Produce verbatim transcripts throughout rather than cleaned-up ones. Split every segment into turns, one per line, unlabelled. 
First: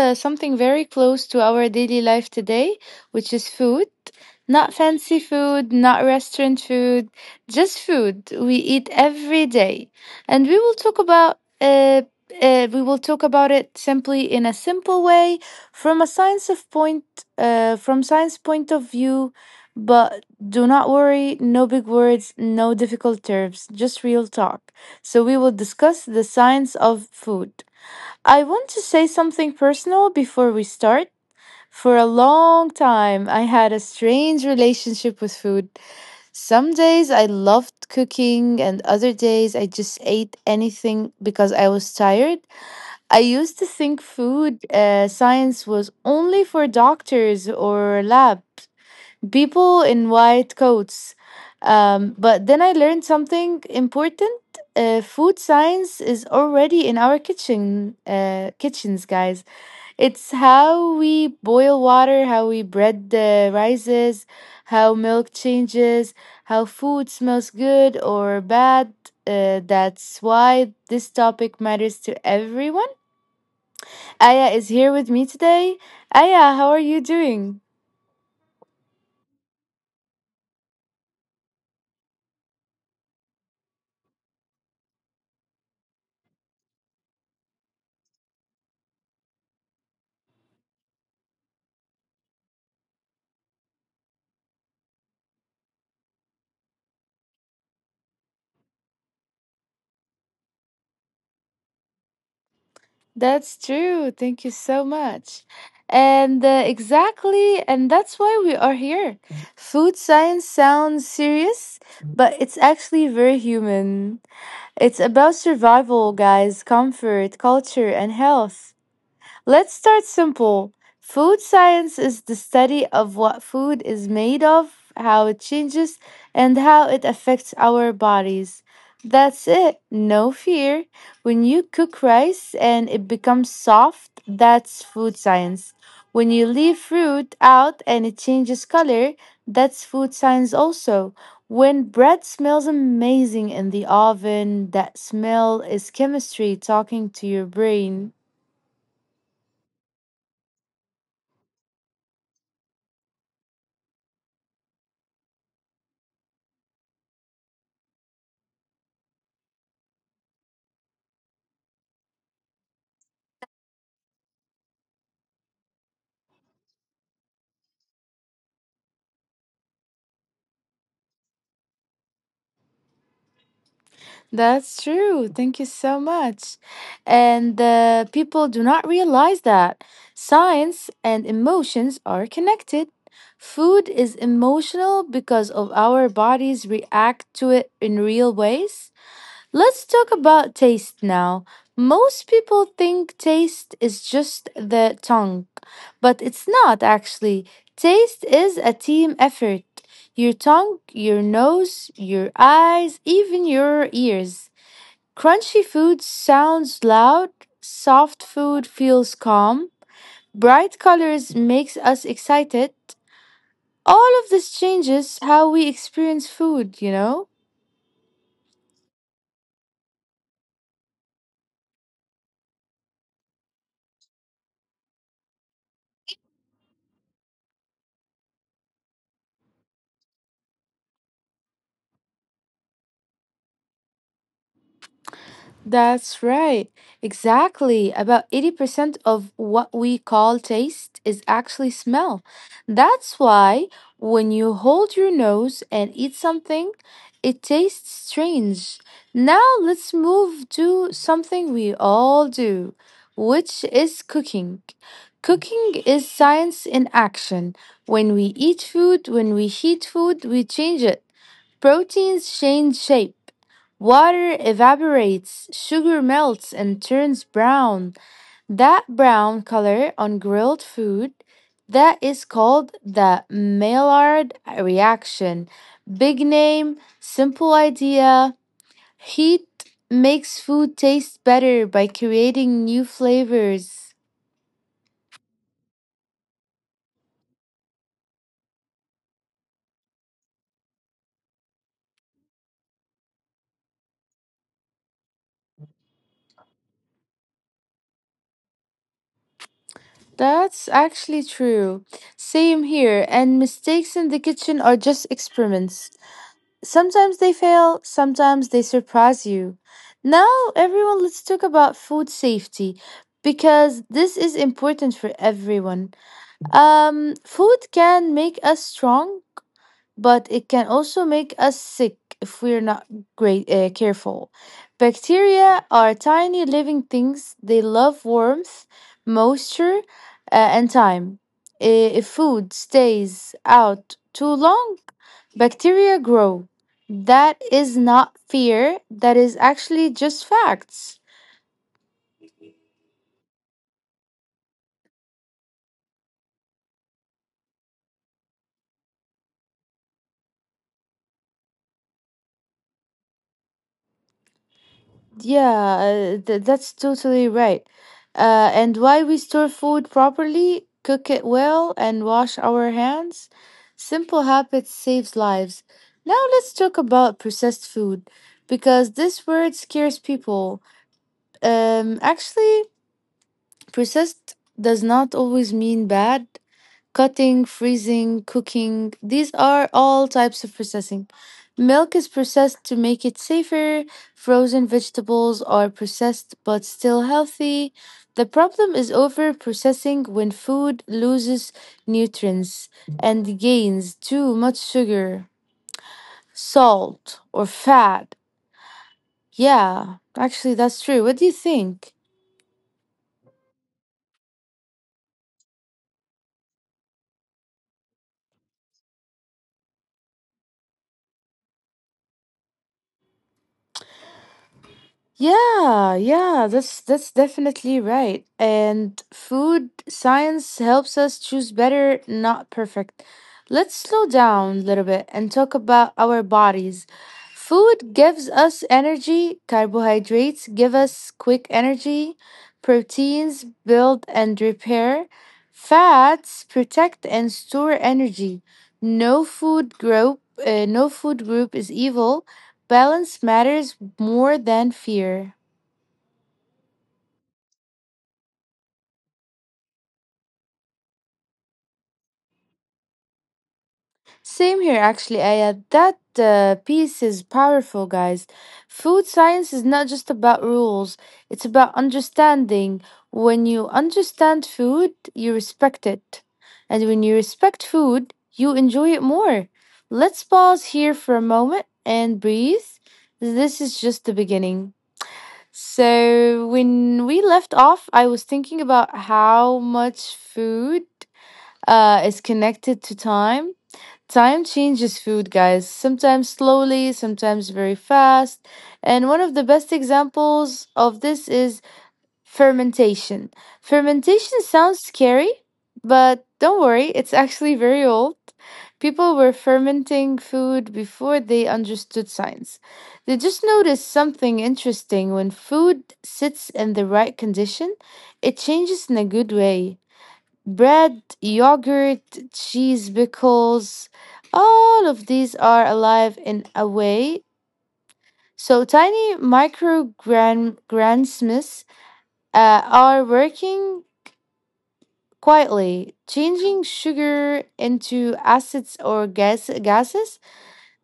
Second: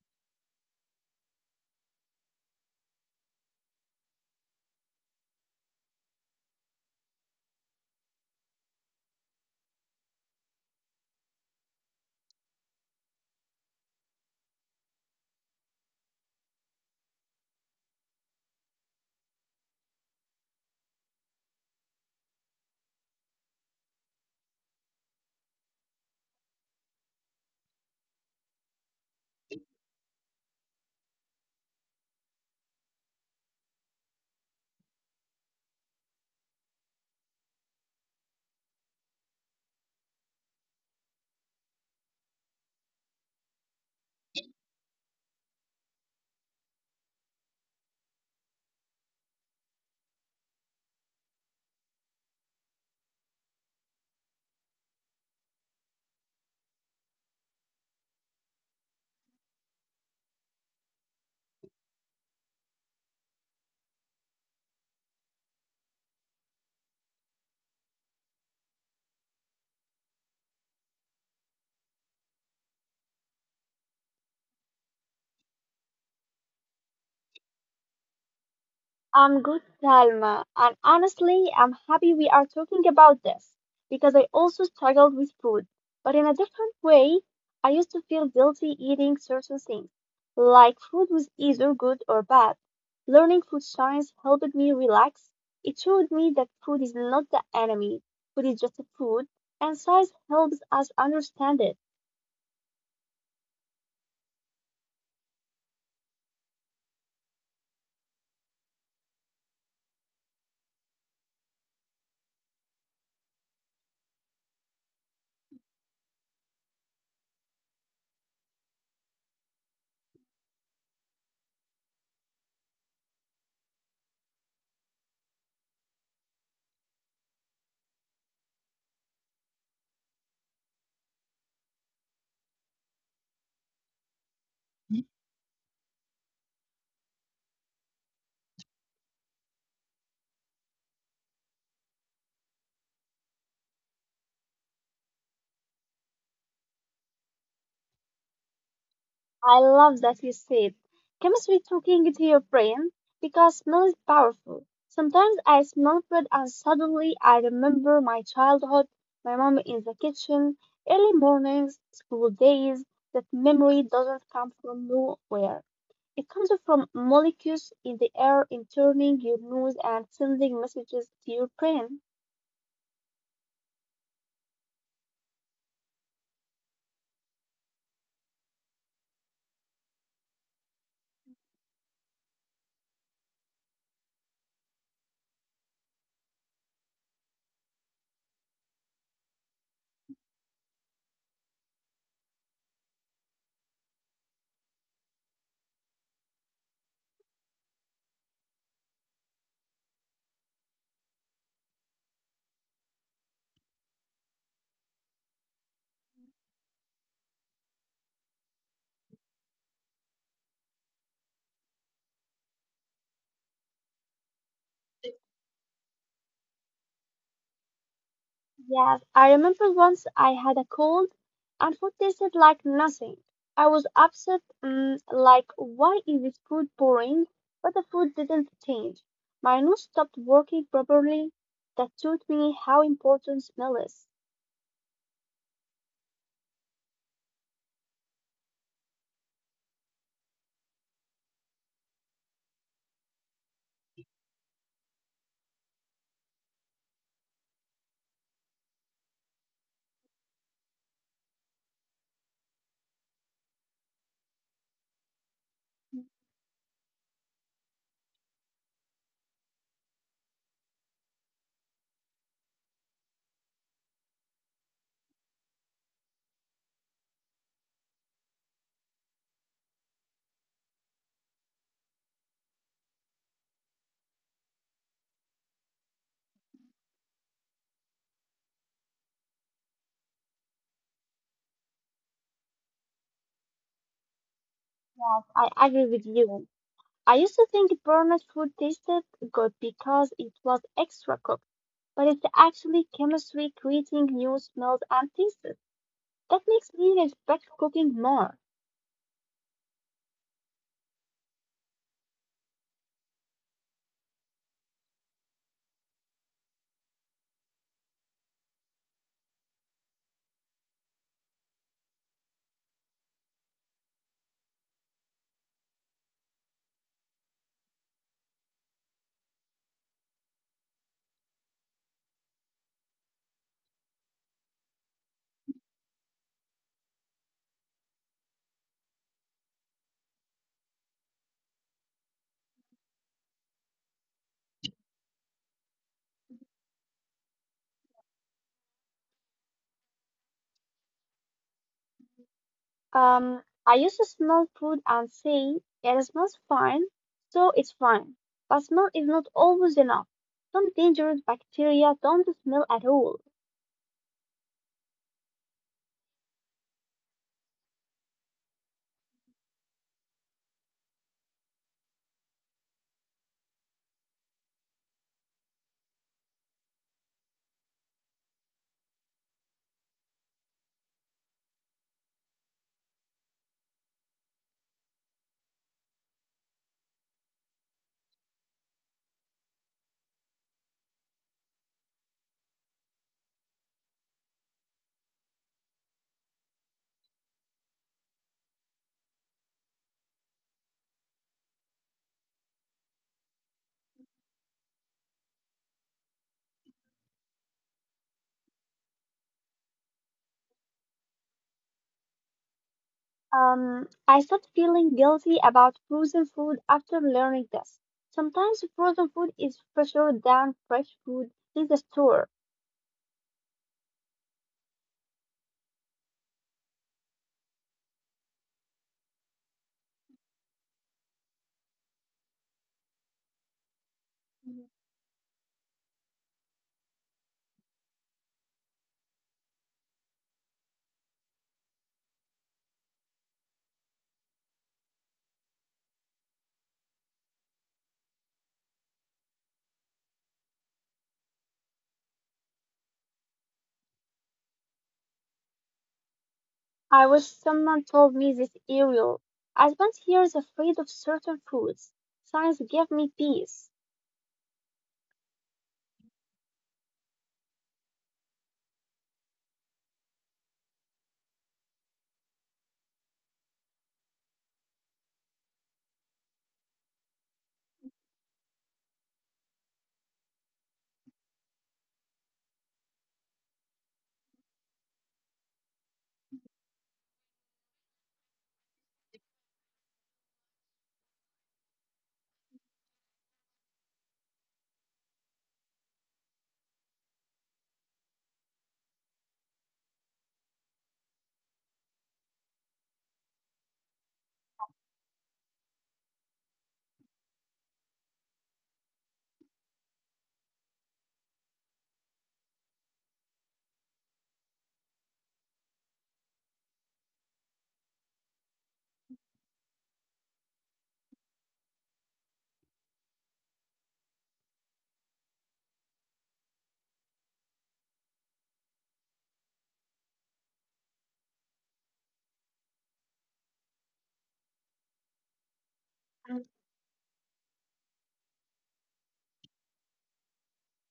uh, something very close to our daily life today, which is food. Not fancy food, not restaurant food, just food we eat every day. And we will talk about uh, uh, we will talk about it simply in a simple way, from a science of point, uh, from science point of view, but do not worry, no big words, no difficult terms, just real talk. So, we will discuss the science of food. I want to say something personal before we start. For a long time, I had a strange relationship with food. Some days I loved cooking, and other days I just ate anything because I was tired. I used to think food uh, science was only for doctors or labs people in white coats. Um, but then I learned something important. Uh, food science is already in our kitchen uh, kitchens, guys. It's how we boil water, how we bread uh, rises, how milk changes, how food smells good or bad. Uh, that's why this topic matters to everyone. Aya is here with me today. Aya, how are you doing?
I'm good, Talma, and honestly, I'm happy we are talking about this because I also struggled with food, but in a different way. I used to feel guilty eating certain things, like food was either good or bad. Learning food science helped me relax. It showed me that food is not the enemy, food is just a food, and science helps us understand it.
That's true. Thank you so much. And uh, exactly, and that's why we are here. Food science sounds serious, but it's actually very human. It's about survival, guys, comfort, culture, and health. Let's start simple. Food science is the study of what food is made of, how it changes, and how it affects our bodies. That's it. No fear. When you cook rice and it becomes soft, that's food science. When you leave fruit out and it changes color, that's food science also. When bread smells amazing in the oven, that smell is chemistry talking to your brain.
I love that you said chemistry talking to your brain because smell is powerful. Sometimes I smell food and suddenly I remember my childhood, my mom in the kitchen, early mornings, school days. That memory doesn't come from nowhere. It comes from molecules in the air in turning your nose and sending messages to your brain.
That's true. Thank you so much. And uh, people do not realize that science and emotions are connected. Food is emotional because of our bodies react to it in real ways. Let's talk about taste now. Most people think taste is just the tongue, but it's not actually. Taste is a team effort. Your tongue, your nose, your eyes, even your ears. Crunchy food sounds loud, soft food feels calm, bright colors makes us excited. All of this changes how we experience food, you know?
Yes, I remember once I had a cold and food tasted like nothing. I was upset, mm, like, why is this food boring? But the food didn't change. My nose stopped working properly. That taught me how important smell is.
That's right. Exactly. About eighty percent of what we call taste is actually smell. That's why when you hold your nose and eat something, it tastes strange. Now let's move to something we all do, which is cooking. Cooking is science in action. When we eat food, when we heat food, we change it. Proteins change shape. Water evaporates, sugar melts and turns brown. That brown color on grilled food, that is called the Maillard reaction. Big name, simple idea. Heat makes food taste better by creating new flavors.
Yes, I agree with you. I used to think burnt food tasted good because it was extra cooked, but it's actually chemistry creating new smells and tastes. That makes me respect cooking more.
That's actually true. Same here, and mistakes in the kitchen are just experiments. Sometimes they fail, sometimes they surprise you. Now, everyone, let's talk about food safety because this is important for everyone. Um, food can make us strong, but it can also make us sick if we're not great uh, careful. Bacteria are tiny living things. They love warmth, moisture, uh, and time. I- If food stays out too long, bacteria grow. That is not fear. That is actually just facts.
Um, I used to smell food and say, it smells fine, so it's fine. But smell is not always enough. Some dangerous bacteria don't smell at all.
Yeah, uh, th- that's totally right. Uh, and why we store food properly, cook it well, and wash our hands. Simple habits saves lives. Now let's talk about processed food because this word scares people. Um, actually, processed does not always mean bad. Cutting, freezing, cooking. These are all types of processing. Milk is processed to make it safer. Frozen vegetables are processed but still healthy. The problem is over processing when food loses nutrients and gains too much sugar, salt, or fat. Yeah, actually, that's true. What do you think?
Um, I started feeling guilty about frozen food after learning this. Sometimes frozen food is fresher than fresh food in the store.
Yeah, yeah, that's that's definitely right. And food science helps us choose better, not perfect. Let's slow down a
Mhm.
little bit and talk about our bodies. Food gives us energy, carbohydrates give us quick energy, proteins build and repair, fats protect and store energy. No food group, uh, no food group is evil. Balance matters more than fear.
I wish someone told me this earlier. I spent years afraid of certain foods. Science gave me peace.
Same here, actually, Aya. That uh, piece is powerful, guys. Food science is not just about rules, it's about understanding. When you understand food, you respect it. And when you respect food, you enjoy it more. Let's pause here for a moment and breathe. This is just the beginning. So, when we left off, I was thinking about how much food uh, is connected to time. Time changes food, guys, sometimes slowly, sometimes very fast. And one of the best examples of this is fermentation. Fermentation sounds scary, but don't worry, it's actually very old. People were fermenting food before they understood science. They just noticed something interesting when food sits in the right condition, it changes in a good way: bread, yogurt, cheese, pickles, all of these are alive in a way. So tiny micro gran- grandsmiths uh, are working quietly,
Mm.
changing sugar into acids or gas- gases.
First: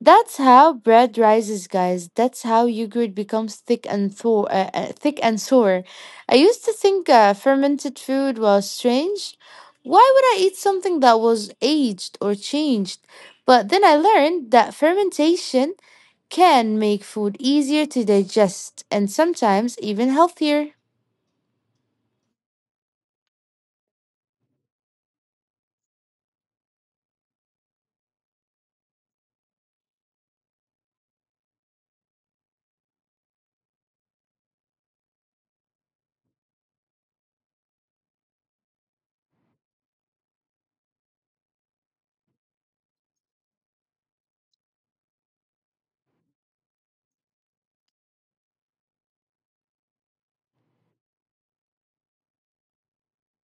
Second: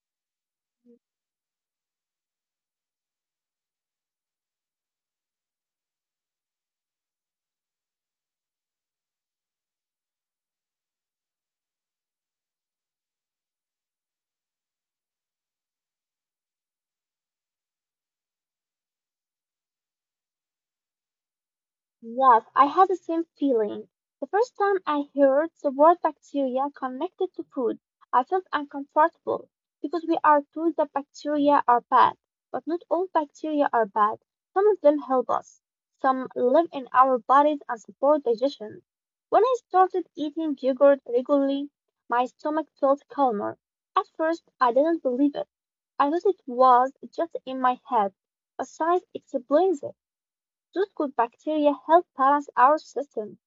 That's how bread rises, guys. That's how yogurt becomes thick and thaw- uh, uh, thick and sour. I used to think uh, fermented food was strange. Why would I eat something that was aged or changed? But then I learned that fermentation can make food easier to digest and sometimes even healthier.
Yes, I had the same feeling. The first time I heard the word bacteria connected to food, I felt uncomfortable because we are told that bacteria are bad, but not all bacteria are bad. Some of them help us. Some live in our bodies and support digestion. When I started eating yogurt regularly, my stomach felt calmer. At first, I didn't believe it. I thought it was just in my head, but science explains it. Those good bacteria help balance our system.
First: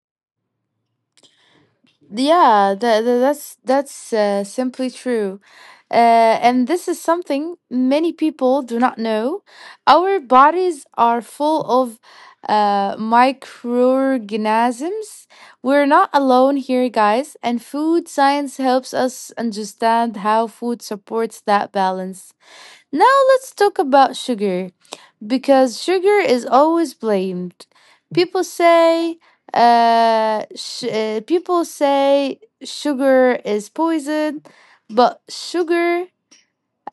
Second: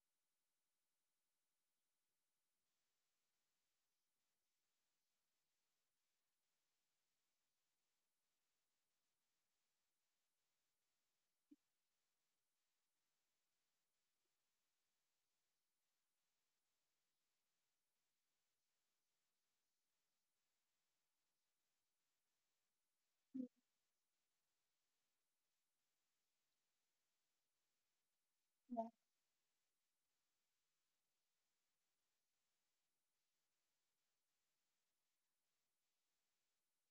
Yeah, that, that's that's uh, simply true. Uh, and this is something many people do not know. Our bodies are full of uh, microorganisms. We're not alone here, guys. And food science helps us understand how food supports that balance. Now let's talk about sugar because sugar is always blamed. People say, uh, sh- uh, People say sugar is poison, but sugar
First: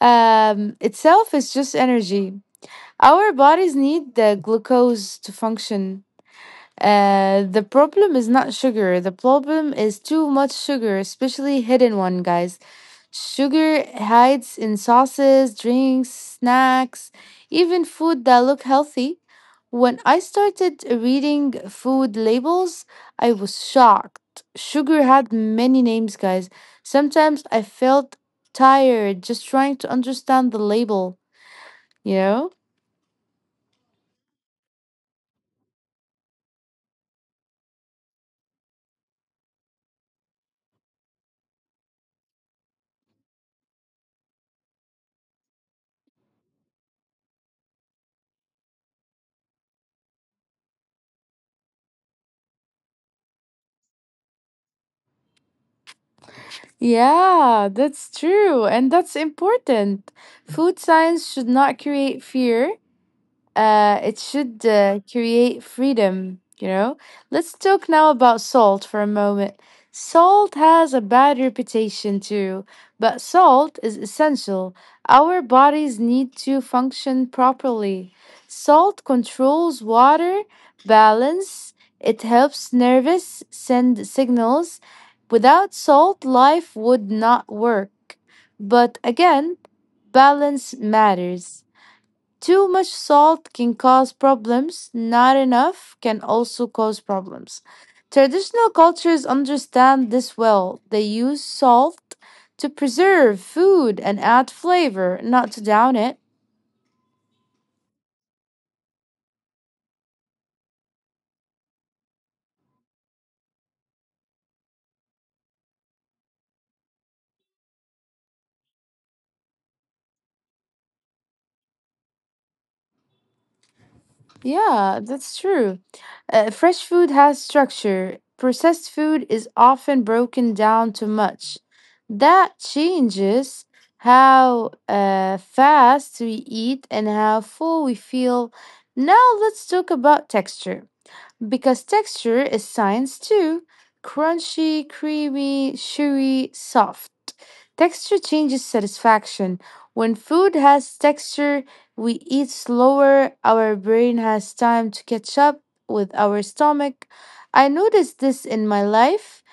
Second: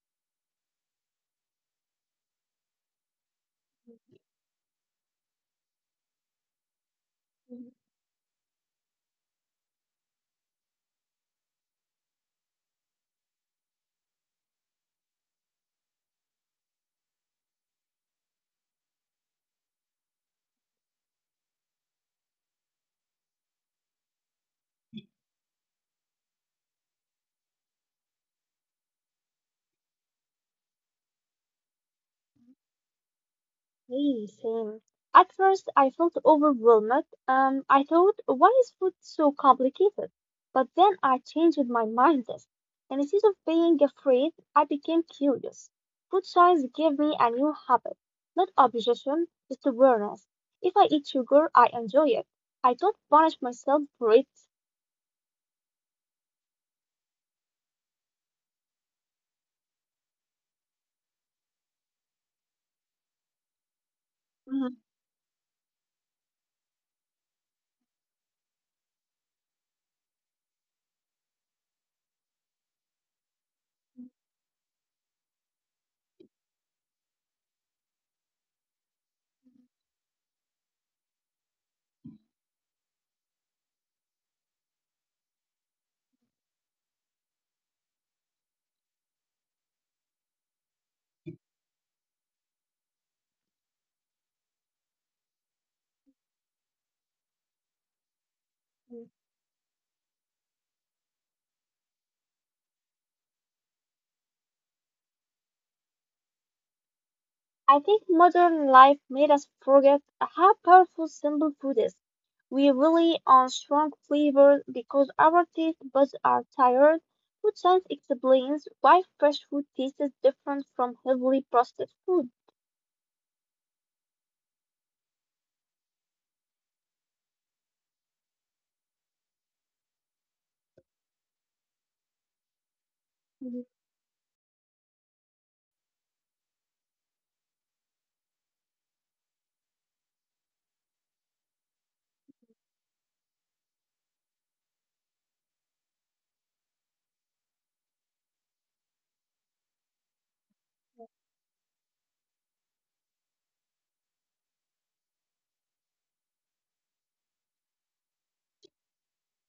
um, itself is just energy. Our bodies need the glucose to function. Uh, the problem is not sugar. The problem is too much sugar, especially hidden one, guys. Sugar hides in sauces, drinks, snacks, even food that look healthy. When I started reading food labels, I was shocked. Sugar had many names, guys. Sometimes I felt tired just trying to understand the label, you know?
Really same. At first, I felt overwhelmed. Um, I thought, why is food so complicated? But then I changed my mindset. And instead of being afraid, I became curious. Food science gave me a new habit, not obsession, just awareness. If I eat sugar, I enjoy it. I don't punish myself for it.
Yeah, that's true, and that's important. Food science should not create fear. Uh, it should
Mhm.
uh, create freedom, you know? Let's talk now about salt for a moment. Salt has a bad reputation too, but salt is essential. Our bodies need to function properly. Salt controls water balance, it helps nerves send signals. Without salt, life would not work. But again, balance matters. Too much salt can cause problems, not enough can also cause problems. Traditional cultures understand this well. They use salt to preserve food and add flavor, not to down it.
I think modern life made us forget how powerful simple food is. We rely on strong flavors because our taste buds are tired. Food science explains why fresh food tastes different from heavily processed food.
Yeah, that's true. Uh, fresh food has structure. Processed food is often broken down too much. That changes how uh, fast we eat and how full we feel. Now, let's talk about texture. Because texture is science too. Crunchy, creamy, chewy, soft. Texture changes satisfaction. When food has texture, we eat slower, our brain has time to catch up with our stomach. I noticed this in my life.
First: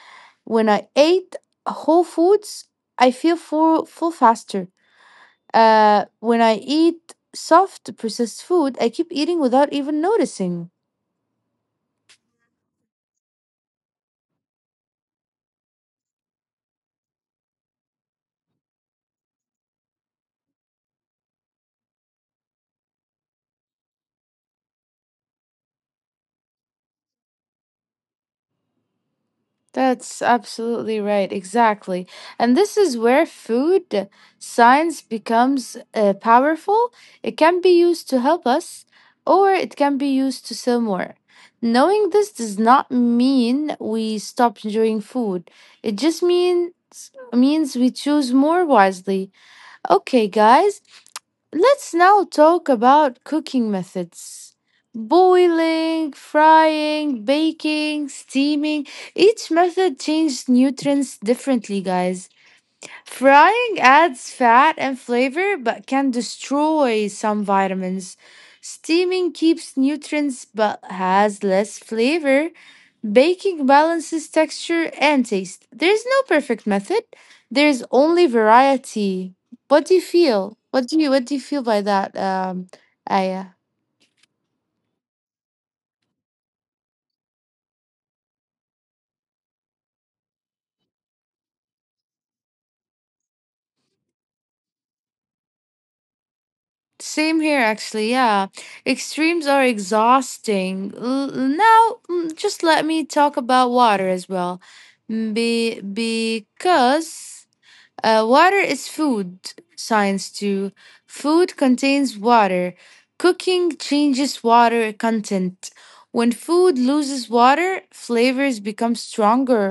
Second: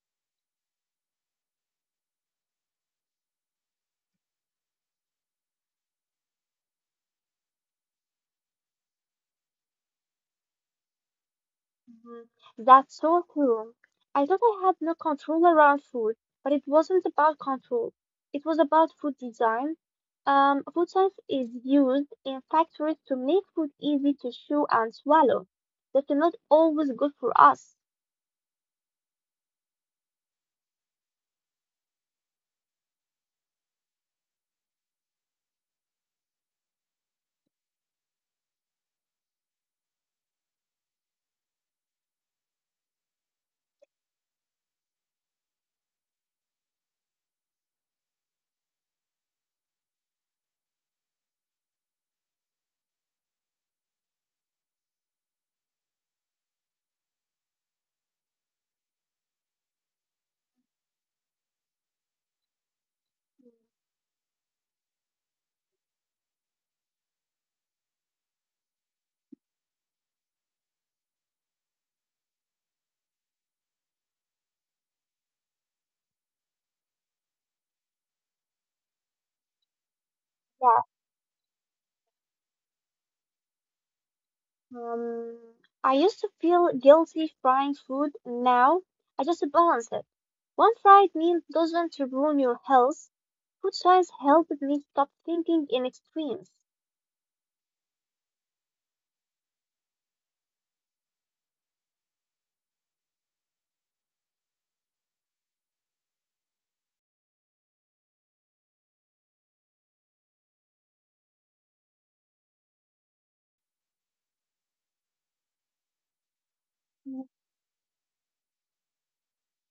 When I ate whole foods, I feel full, full faster. Uh, when I eat soft processed food, I keep eating without even noticing.
Mhm. That's so true. I thought I had no control around food, but it wasn't about control. It was about food design. Um, food science is used in factories to make food easy to chew and swallow. That's not always good for us.
That's absolutely right. Exactly. And this is where food science becomes uh, powerful. It can be used to help us or it can be used to sell more. Knowing this does not mean we stop enjoying food. It just means means we choose more wisely. Okay, guys, let's now talk about cooking methods. Boiling, frying, baking, steaming. Each method changes nutrients differently, guys. Frying adds fat and flavor but can destroy some vitamins. Steaming keeps nutrients but has less flavor. Baking balances texture and taste. There's no perfect method. There's only variety. What do you feel?
Yeah.
What do you what do you feel by that, um, Aya?
Um, I used to feel guilty frying food. Now I just balance it. One fried meal doesn't ruin your health. Food science helped me stop thinking in extremes.
Same here, actually. Yeah, extremes are exhausting. L- now, mm, just let me talk about water as well. Mm, be Because uh, water is food. Science too. Food contains water. Cooking changes water content. When food loses water, flavors become stronger.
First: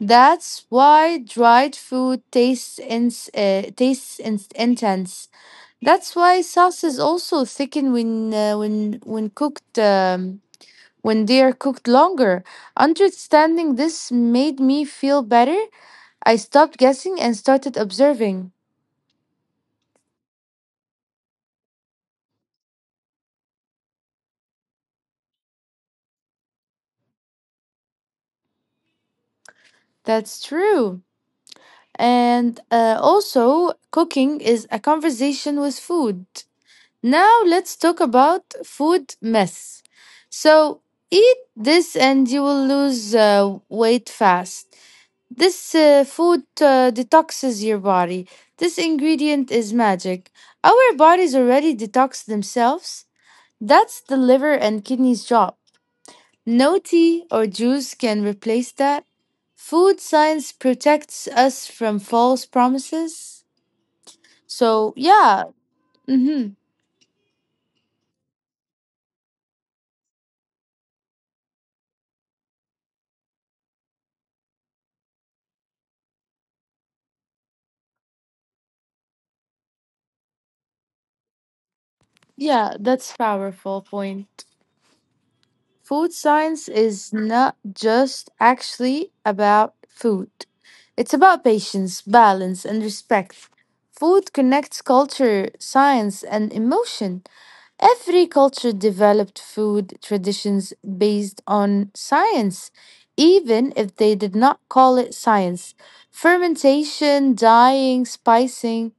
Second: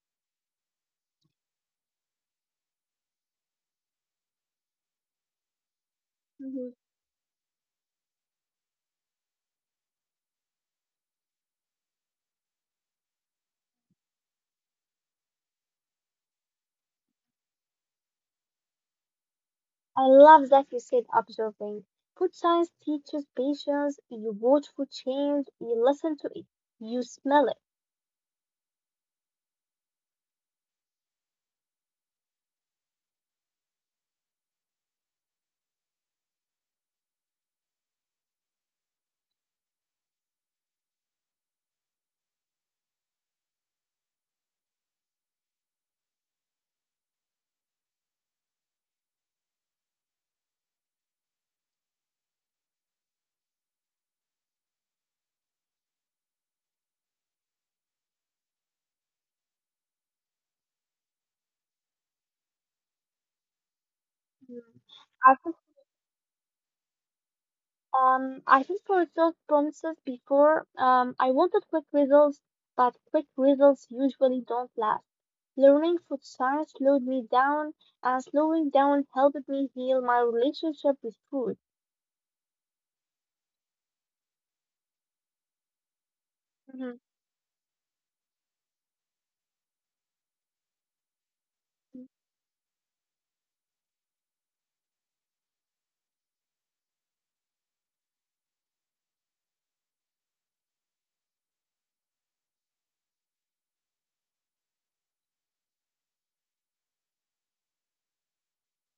That's why dried food tastes in, uh, tastes in- intense. That's why
Mhm.
sauces also thicken when uh, when when cooked um, when they are cooked longer. Understanding this made me feel better. I stopped guessing and started observing.
I love that you said observing. Food science teaches patience. You watch food change, you listen to it, you smell it.
That's true. And uh, also, cooking is a conversation with food. Now let's talk about food mess. So eat this and you will lose uh, weight fast. This uh, food uh, detoxes your body. This ingredient is magic. Our bodies already detox themselves. That's the liver and kidneys' job. No tea or juice can replace that. Food science protects us from false promises.
Mm.
So,
I
yeah,
think,
hmm,
um, I think for itself promises before, um, I wanted quick results, but quick results usually don't last. Learning food science slowed me down, and slowing down helped me heal my relationship with food.
yeah, that's powerful point. Food science
Mhm.
is not just actually about food. It's about patience,
Mhm.
balance, and respect. Food connects culture, science, and emotion. Every culture developed food traditions based on science, even if they did not call it science. Fermentation, dyeing, spicing,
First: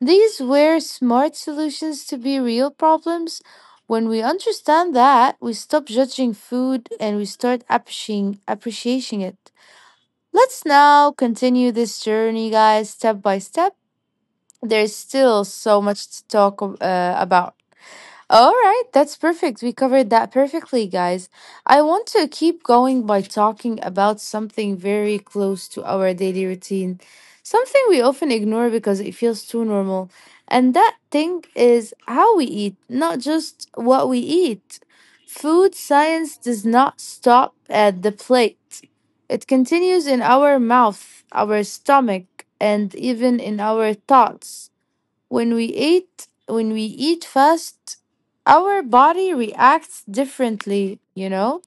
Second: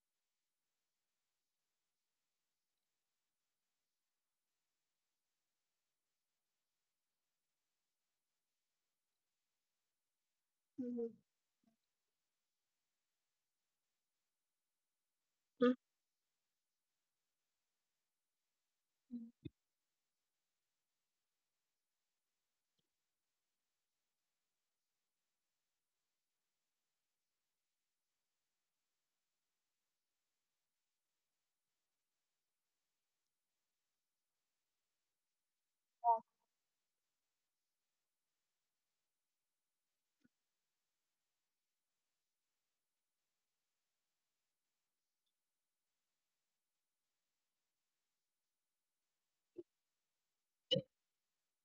these were smart solutions to be real problems. When we understand that, we stop judging food and we start appreciating appreciating it. Let's now continue this journey, guys, step by step. There's still
Mhm.
so much to talk uh, about. All right, that's
Mhm,
perfect. We covered that perfectly, guys. I want to keep going by talking about something very close to our daily routine, something we often ignore because it feels too normal. And that thing is how we eat, not just what we eat. Food science does not stop at the plate, it continues in our mouth, our stomach, and even in our thoughts. When we eat, when we eat fast, our body reacts differently, you know?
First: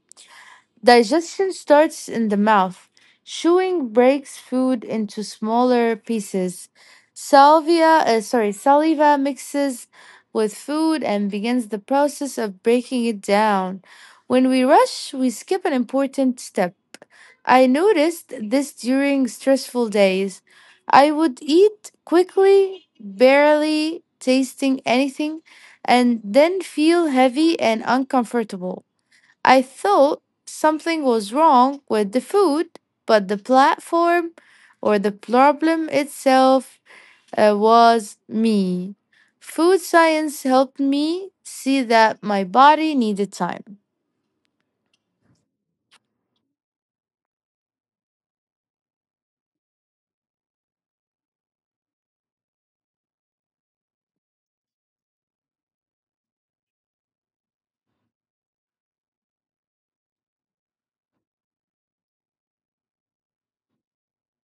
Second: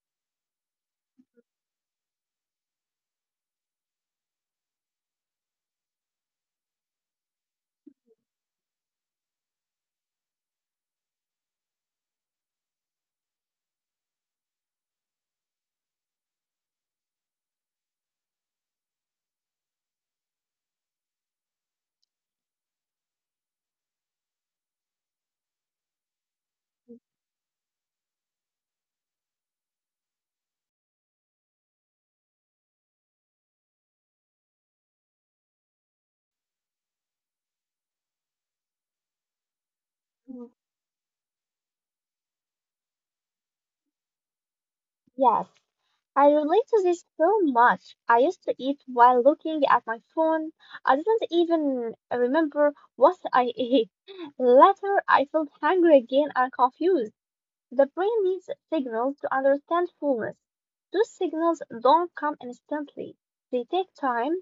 Digestion starts in the mouth. Chewing breaks food into smaller pieces. Salvia, uh, sorry, saliva mixes with food and begins the process of breaking it down. When we rush, we skip an important step. I noticed this during stressful days. I would eat quickly, barely tasting anything, and then feel heavy and uncomfortable. I thought something was wrong with the food, but the platform or the problem itself uh, was me. Food science
mhm.
helped me see that my body needed time.
Yes. I relate to this so much. I used to eat while looking at my phone. I didn't even remember what I ate. Later, I felt hungry again and confused. The brain needs signals to understand fullness. Those signals don't come instantly, they take time.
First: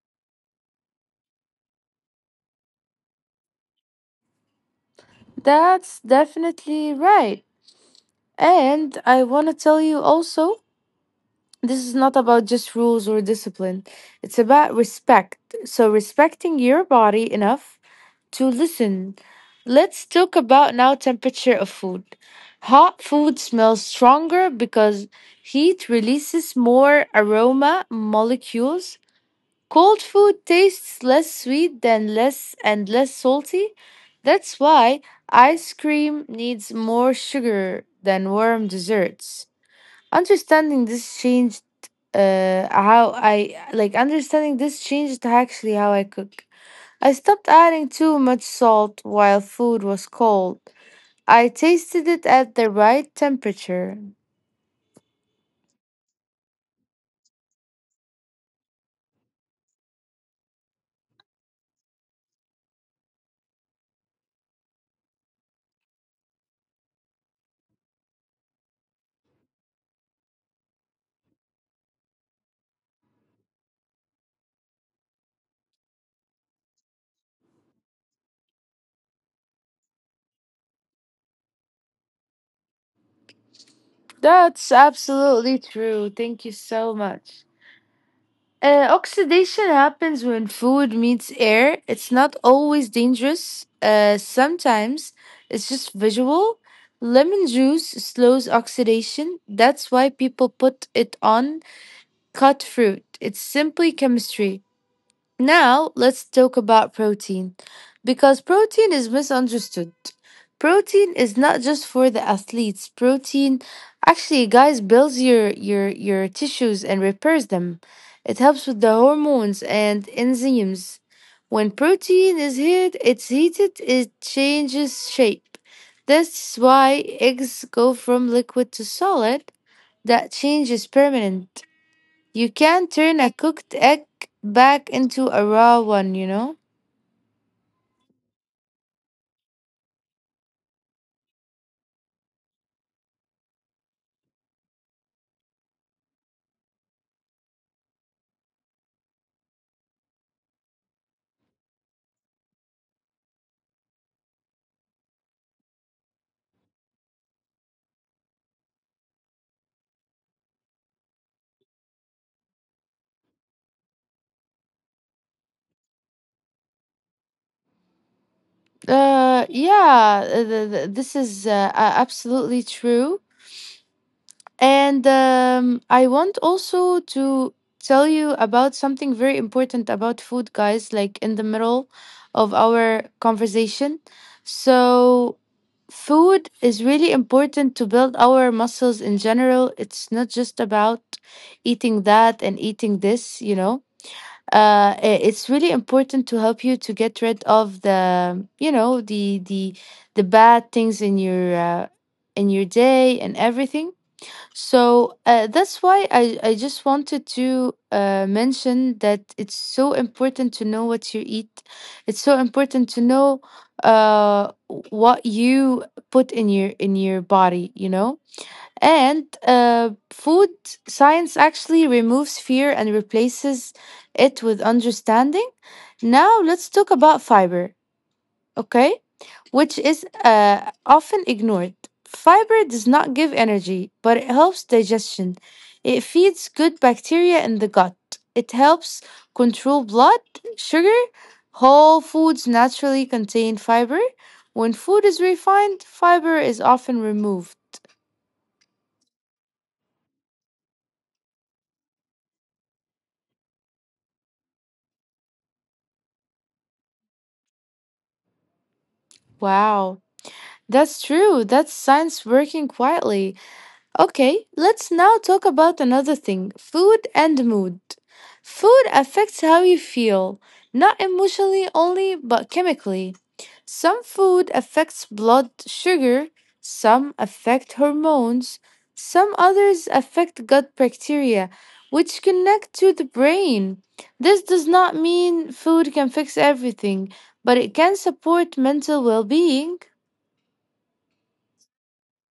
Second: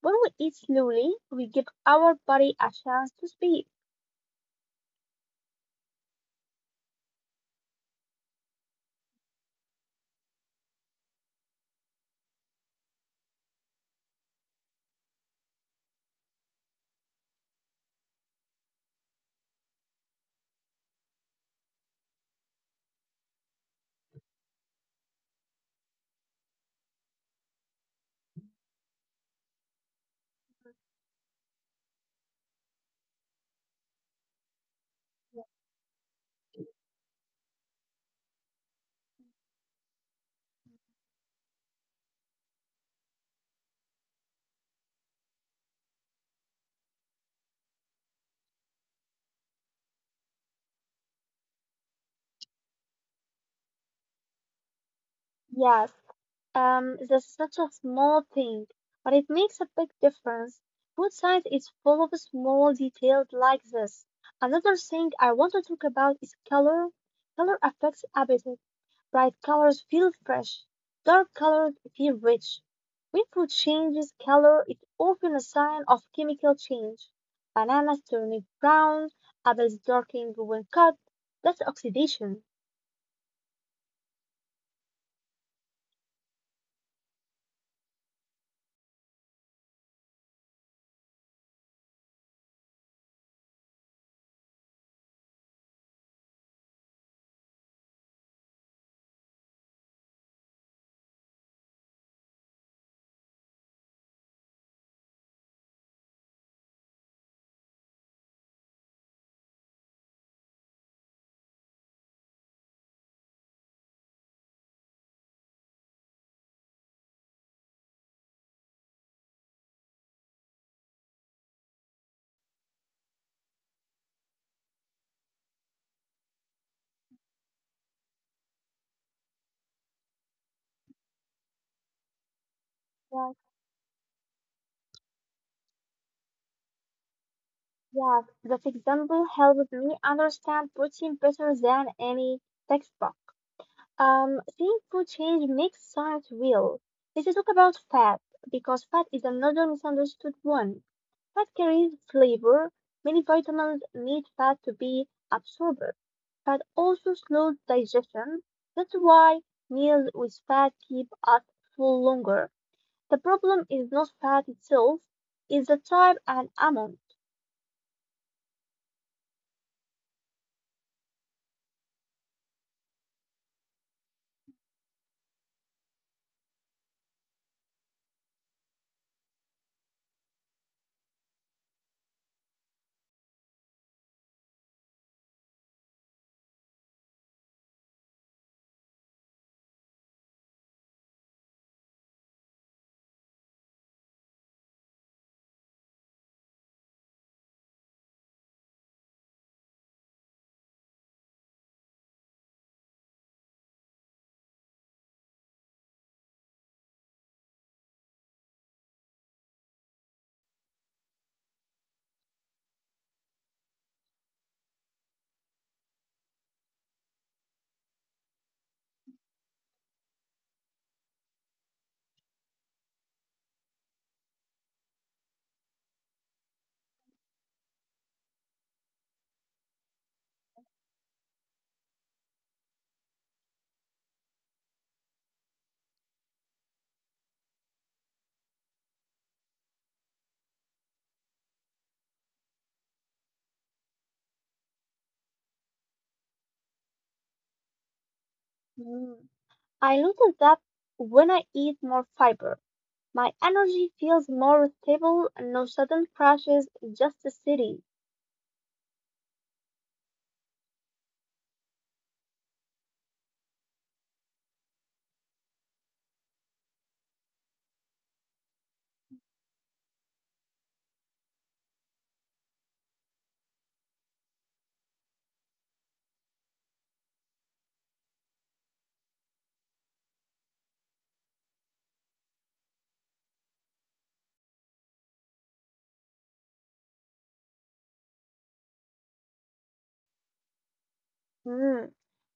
When we eat slowly, we give our body a chance to speak.
That's definitely right. And I want to tell you also this is not about just rules or discipline, it's about respect. So, respecting your body enough to listen. Let's talk about now temperature of food. Hot food smells stronger because heat releases more aroma molecules. Cold food tastes less sweet than less and less salty. That's why ice cream needs more sugar than warm desserts. Understanding this changed uh, how I like understanding this changed actually how I cook. I stopped adding too much salt while food was cold. I tasted it at the right temperature.
Yes, Um, that's such a small thing, but it makes a big difference. Food science is full of small details like this. Another thing I want to talk about is color. Color affects appetite. Bright colors feel fresh. Dark colors feel rich. When food changes color, it's often a sign of chemical change. Bananas turning brown, apples darkening when cut. That's oxidation.
That's absolutely true. Thank you so much. Uh, oxidation happens when food meets air. It's not always dangerous. Uh, sometimes it's just visual. Lemon juice slows oxidation. That's why people put it on cut fruit. It's simply chemistry. Now, let's talk about protein because protein is misunderstood. Protein is not just for the athletes. Protein actually guys builds your your your tissues and repairs them. It helps with the hormones and enzymes. When protein is heat, it's heated, it changes shape. That's why eggs go from liquid to solid. That change is permanent. You can turn a cooked egg back into a raw one, you know?
Yeah, that example helped me understand protein better than any textbook. Um, seeing food change makes science real. Let's talk about fat, because fat is another misunderstood one. Fat carries flavor. Many vitamins need fat to be absorbed. Fat also slows digestion. That's why meals with fat keep us full longer. The problem is not fat itself, it's the type and amount.
Uh, yeah, th- th- this is uh, a- absolutely true. And um, I want also to tell you about something very important about food, guys, like in the middle of our conversation. So, food is really important to build our muscles in general. It's not just about eating that and eating this, you know? Uh, i- it's really important to help you to get rid of the you know the the the bad things in your uh, in your day and everything so uh, that's why I, I just wanted to uh, mention that it's so important to know what you eat, it's so important to know uh, what you put in your in your body, you know, and uh, food science actually removes fear and replaces it with understanding. Now, let's talk about fiber, okay? Which is uh, often ignored. Fiber does not give energy, but it helps digestion. It feeds good bacteria in the gut. It helps control blood sugar. Whole foods naturally contain fiber. When food is refined, fiber is often removed.
Hmm. I notice that when I eat more fiber, my energy feels more stable and no sudden crashes, just steady.
Wow. That's true. That's science working quietly. Okay, let's now talk about another thing, food and mood. Food affects how you feel, not emotionally only, but chemically. Some food affects blood sugar, some affect hormones, some others affect gut bacteria, which connect to the brain. This does not mean food can fix everything, but it can support mental well being.
Mm.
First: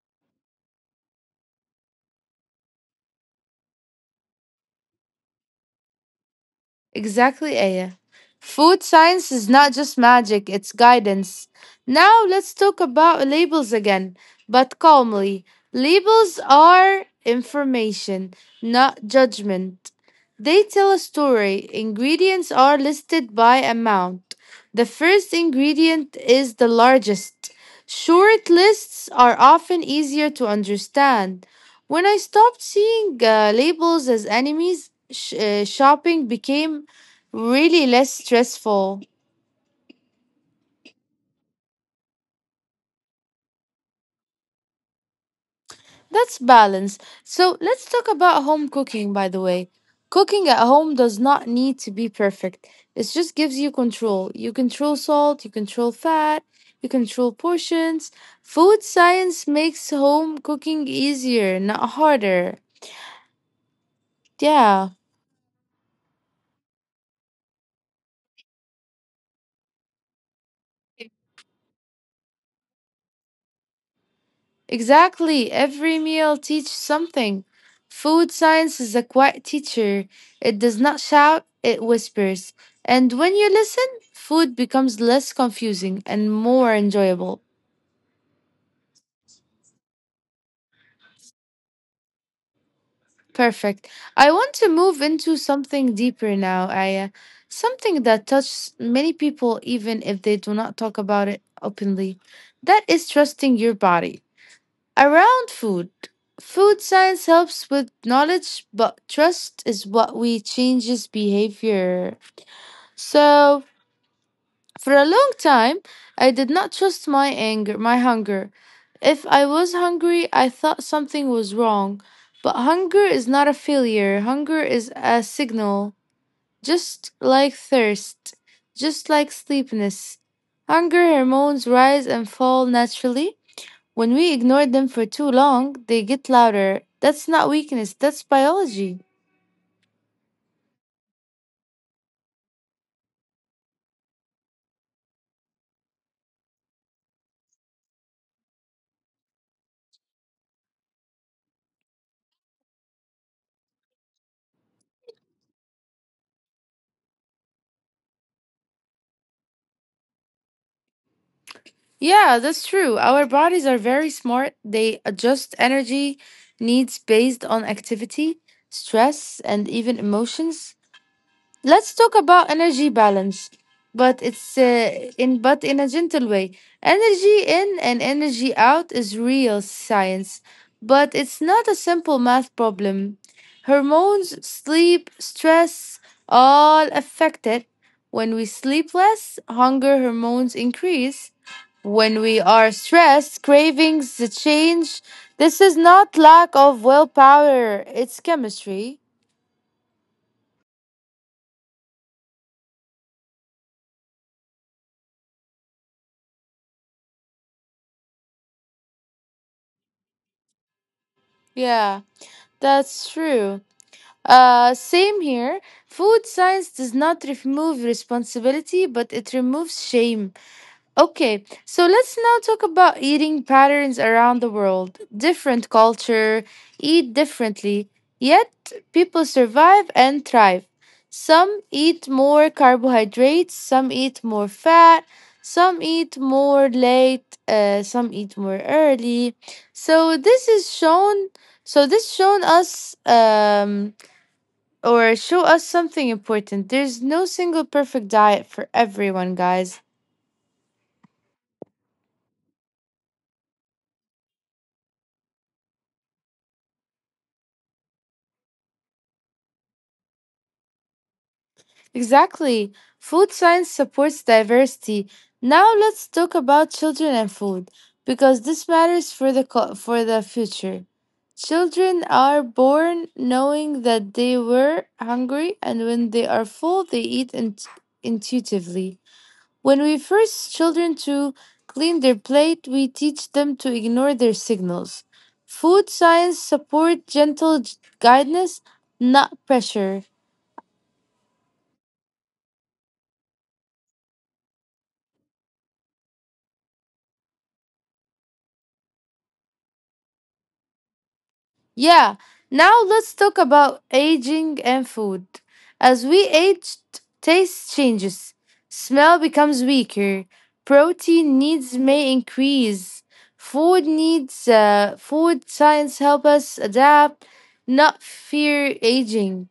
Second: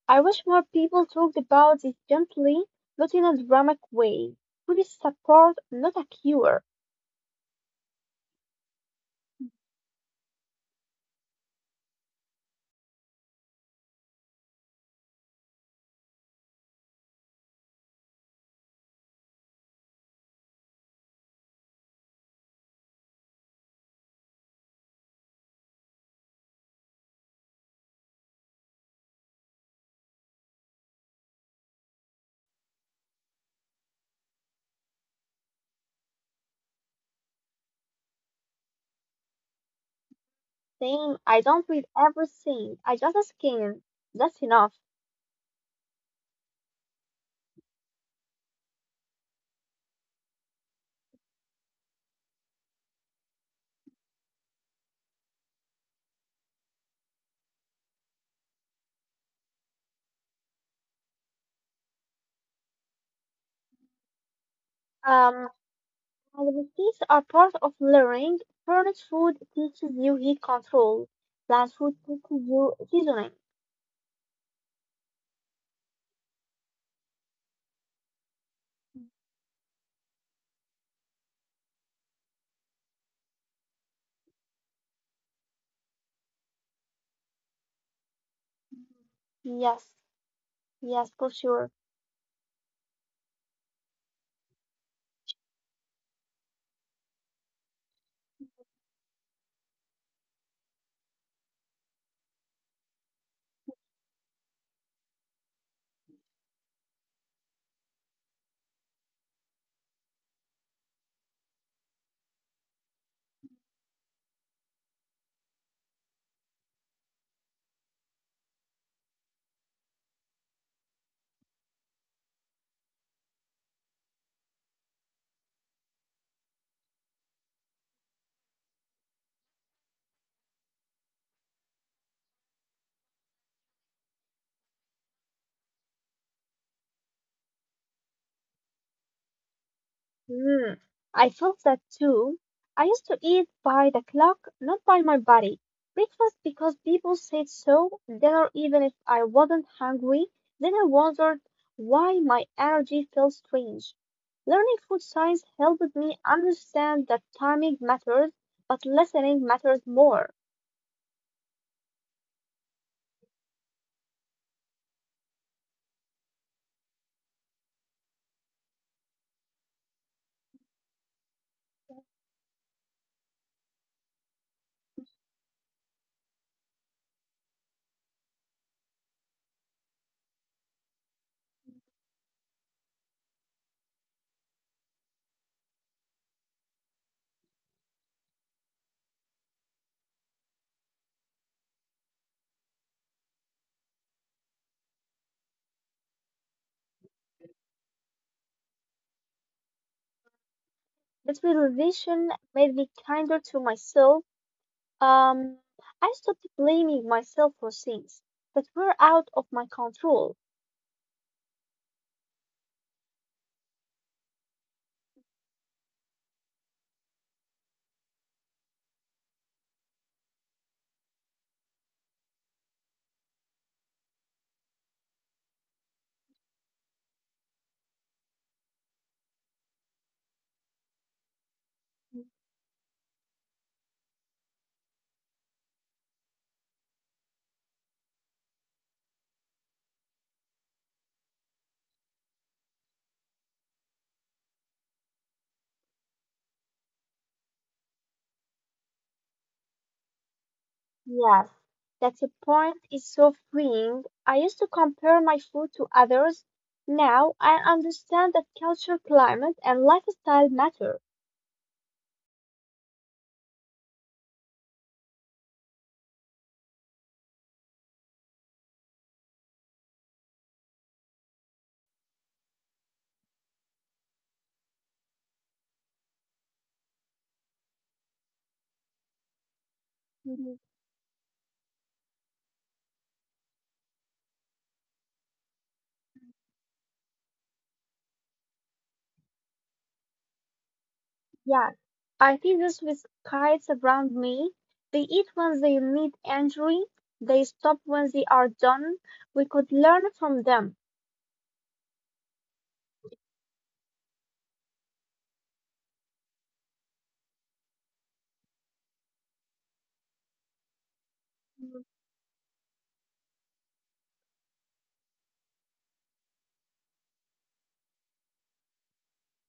I wish more people talked about this gently, not in a dramatic way. Food is support, not a cure.
Exactly, Aya. Food science is not just magic, it's guidance. Now let's talk about labels again, but calmly. Labels are information, not judgment. They tell a story. Ingredients are listed by amount. The first ingredient is the largest. Short lists are often easier to understand. When I stopped seeing uh, labels as enemies, sh- uh, shopping became really less stressful.
Same, I don't read everything, I just scan. That's enough.
That's balance. So let's talk about home cooking, by the way. Cooking at home does not need to be perfect. It just gives you control. You control salt, you control fat, you control portions. Food science makes home cooking easier, not harder. Yeah.
Um, and the things are part of learning. Furnished food teaches you heat control. Plant food teaches you seasoning.
Exactly. Every meal teaches something. Food science is a quiet teacher. It does not shout, it whispers. And when you listen, food becomes less confusing and more enjoyable.
Yes. Yes, for sure.
Perfect. I want to move into something deeper now, Aya. Something that touches many people even if they do not talk about it openly. That is trusting your body. Around food, food science helps with knowledge, but trust is what we changes behavior. So, for a long time, I did not trust my anger, my hunger. If I was hungry, I thought something was wrong. But hunger is not a failure. Hunger is a signal, just like thirst, just like sleepiness. Hunger hormones rise and fall naturally. When we ignore them for too long, they get louder. That's not weakness, that's biology.
Hmm. I felt that too. I used to eat by the clock, not by my body. Breakfast because people said so, dinner even if I wasn't hungry. Then I wondered why my energy felt strange. Learning food science helped me understand that timing matters, but listening matters more.
Yeah, that's true. Our bodies are very smart. They adjust energy needs based on activity, stress, and even emotions. Let's talk about energy balance, but it's uh, in but in a gentle way. Energy in and energy out is real science, but it's not a simple math problem. Hormones, sleep, stress, all affect it. When we sleep less, hunger hormones increase. When we are stressed, cravings change. This is not lack of willpower, it's chemistry.
That realization made me kinder to myself. Um, I stopped blaming myself for things that were out of my control.
Yeah, that's true. Uh, same here. Food science does not remove responsibility, but it removes shame. Okay, so let's now talk about eating patterns around the world. Different culture eat differently, yet people survive and thrive. Some eat more carbohydrates, some eat more fat, some eat more late, uh, some eat more early. So this is shown. So this shown us. Um, or show us something important. There's no single perfect diet for everyone, guys.
Yes, that's a point is so freeing. I used to compare my food to others. Now I understand that culture, climate, and lifestyle matter.
Exactly. Food science supports diversity. Now let's talk about children and food because this matters for the co- for the future. Children are born knowing that they were hungry and when they are full they eat int- intuitively. When we force
Mhm.
children to clean their plate, we teach them to ignore their signals. Food science support gentle g- guidance, not pressure.
Yes, I see this with kites around me. They eat when they need energy. They stop when they are done. We could learn from them.
Yeah, now let's talk about aging and food. As we age, t- taste changes. Smell becomes weaker. Protein needs may increase. Food needs uh, food science help us adapt, not fear aging.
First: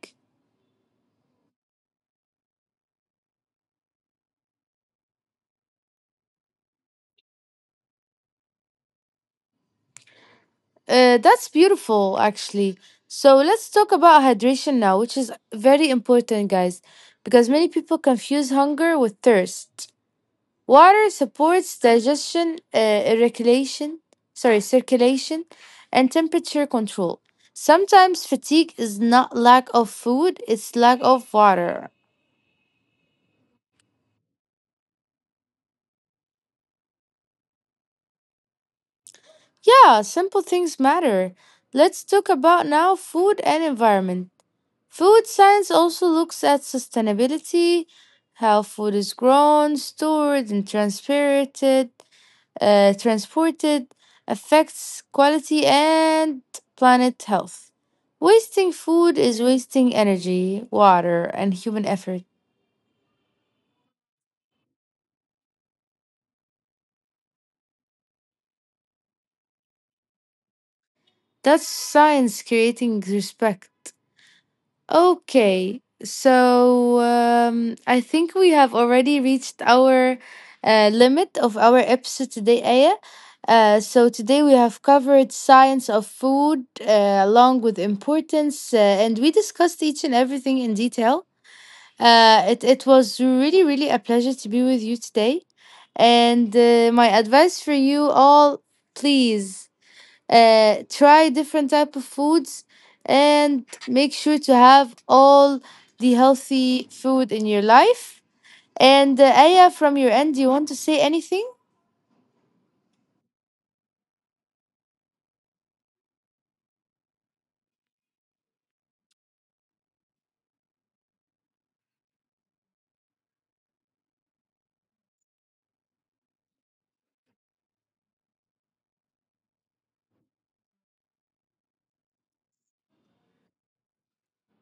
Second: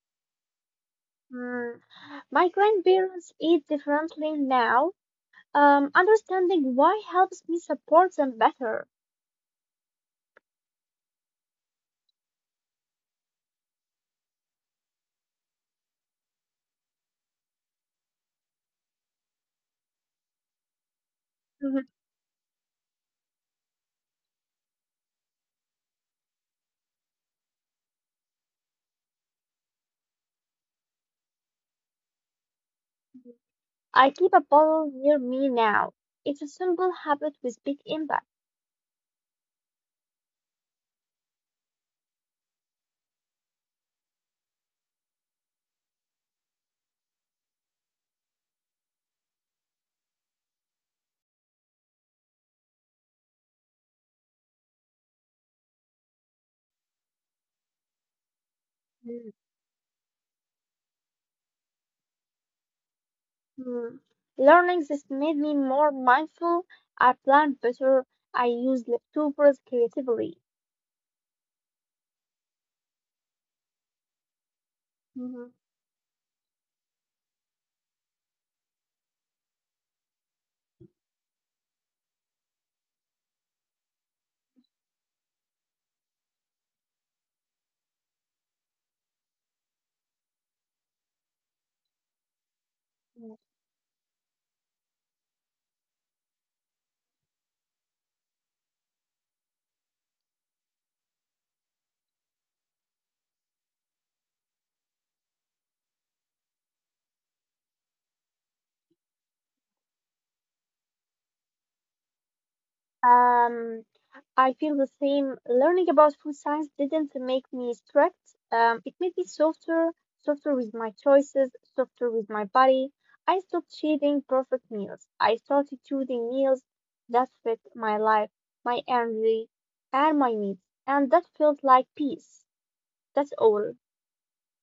Hmm. My grandparents eat differently now. Um, understanding why helps me support them better.
Uh, that's beautiful, actually. So let's talk about hydration now, which is very important, guys, because many people confuse hunger with thirst. Water supports
Mhm.
digestion, uh, regulation, sorry, circulation, and temperature control. Sometimes fatigue is not lack of food, it's lack of water.
I keep a bottle near me now. It's a simple habit with big impact.
Yeah, simple things matter. Let's talk about now food and environment. Food science also looks at sustainability, how food is grown, stored, and transpirated, uh, transported, affects quality and planet health. Wasting food
Mm.
is wasting energy, water, and human effort.
Hmm. Learning this made me more mindful. I plan better. I use leftovers creatively.
That's science creating respect.
Mhm.
Okay, so um, I think we have already reached our uh, limit of our episode today, Aya. Uh, so today we have covered science of food uh, along with importance, uh, and we discussed each and everything in detail. Uh, it it was really really a pleasure to be with you today, and uh, my advice for you all, please uh, try different type of foods and make sure to have all the healthy food in your life, and uh, Aya, from your end, do you want to say anything?
Um, I feel the same. Learning about food science didn't make me strict. Um, it made me softer, softer with my choices, softer with my body. I stopped chasing perfect meals. I started choosing meals that fit my life, my energy, and my needs. And that felt like peace. That's all.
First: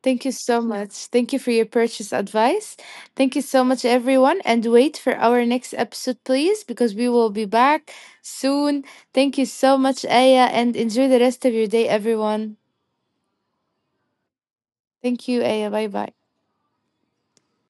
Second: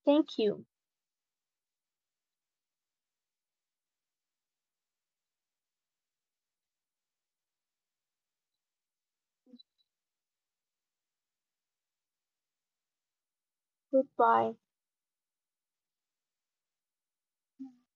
Thank you
Thank
so
you.
much, thank you for your purchase advice. Thank you so much everyone, and wait for our next episode please, because we will be back soon. Thank you so much, Aya, and enjoy the rest of your day everyone.
Goodbye.
Thank you, Aya, bye bye.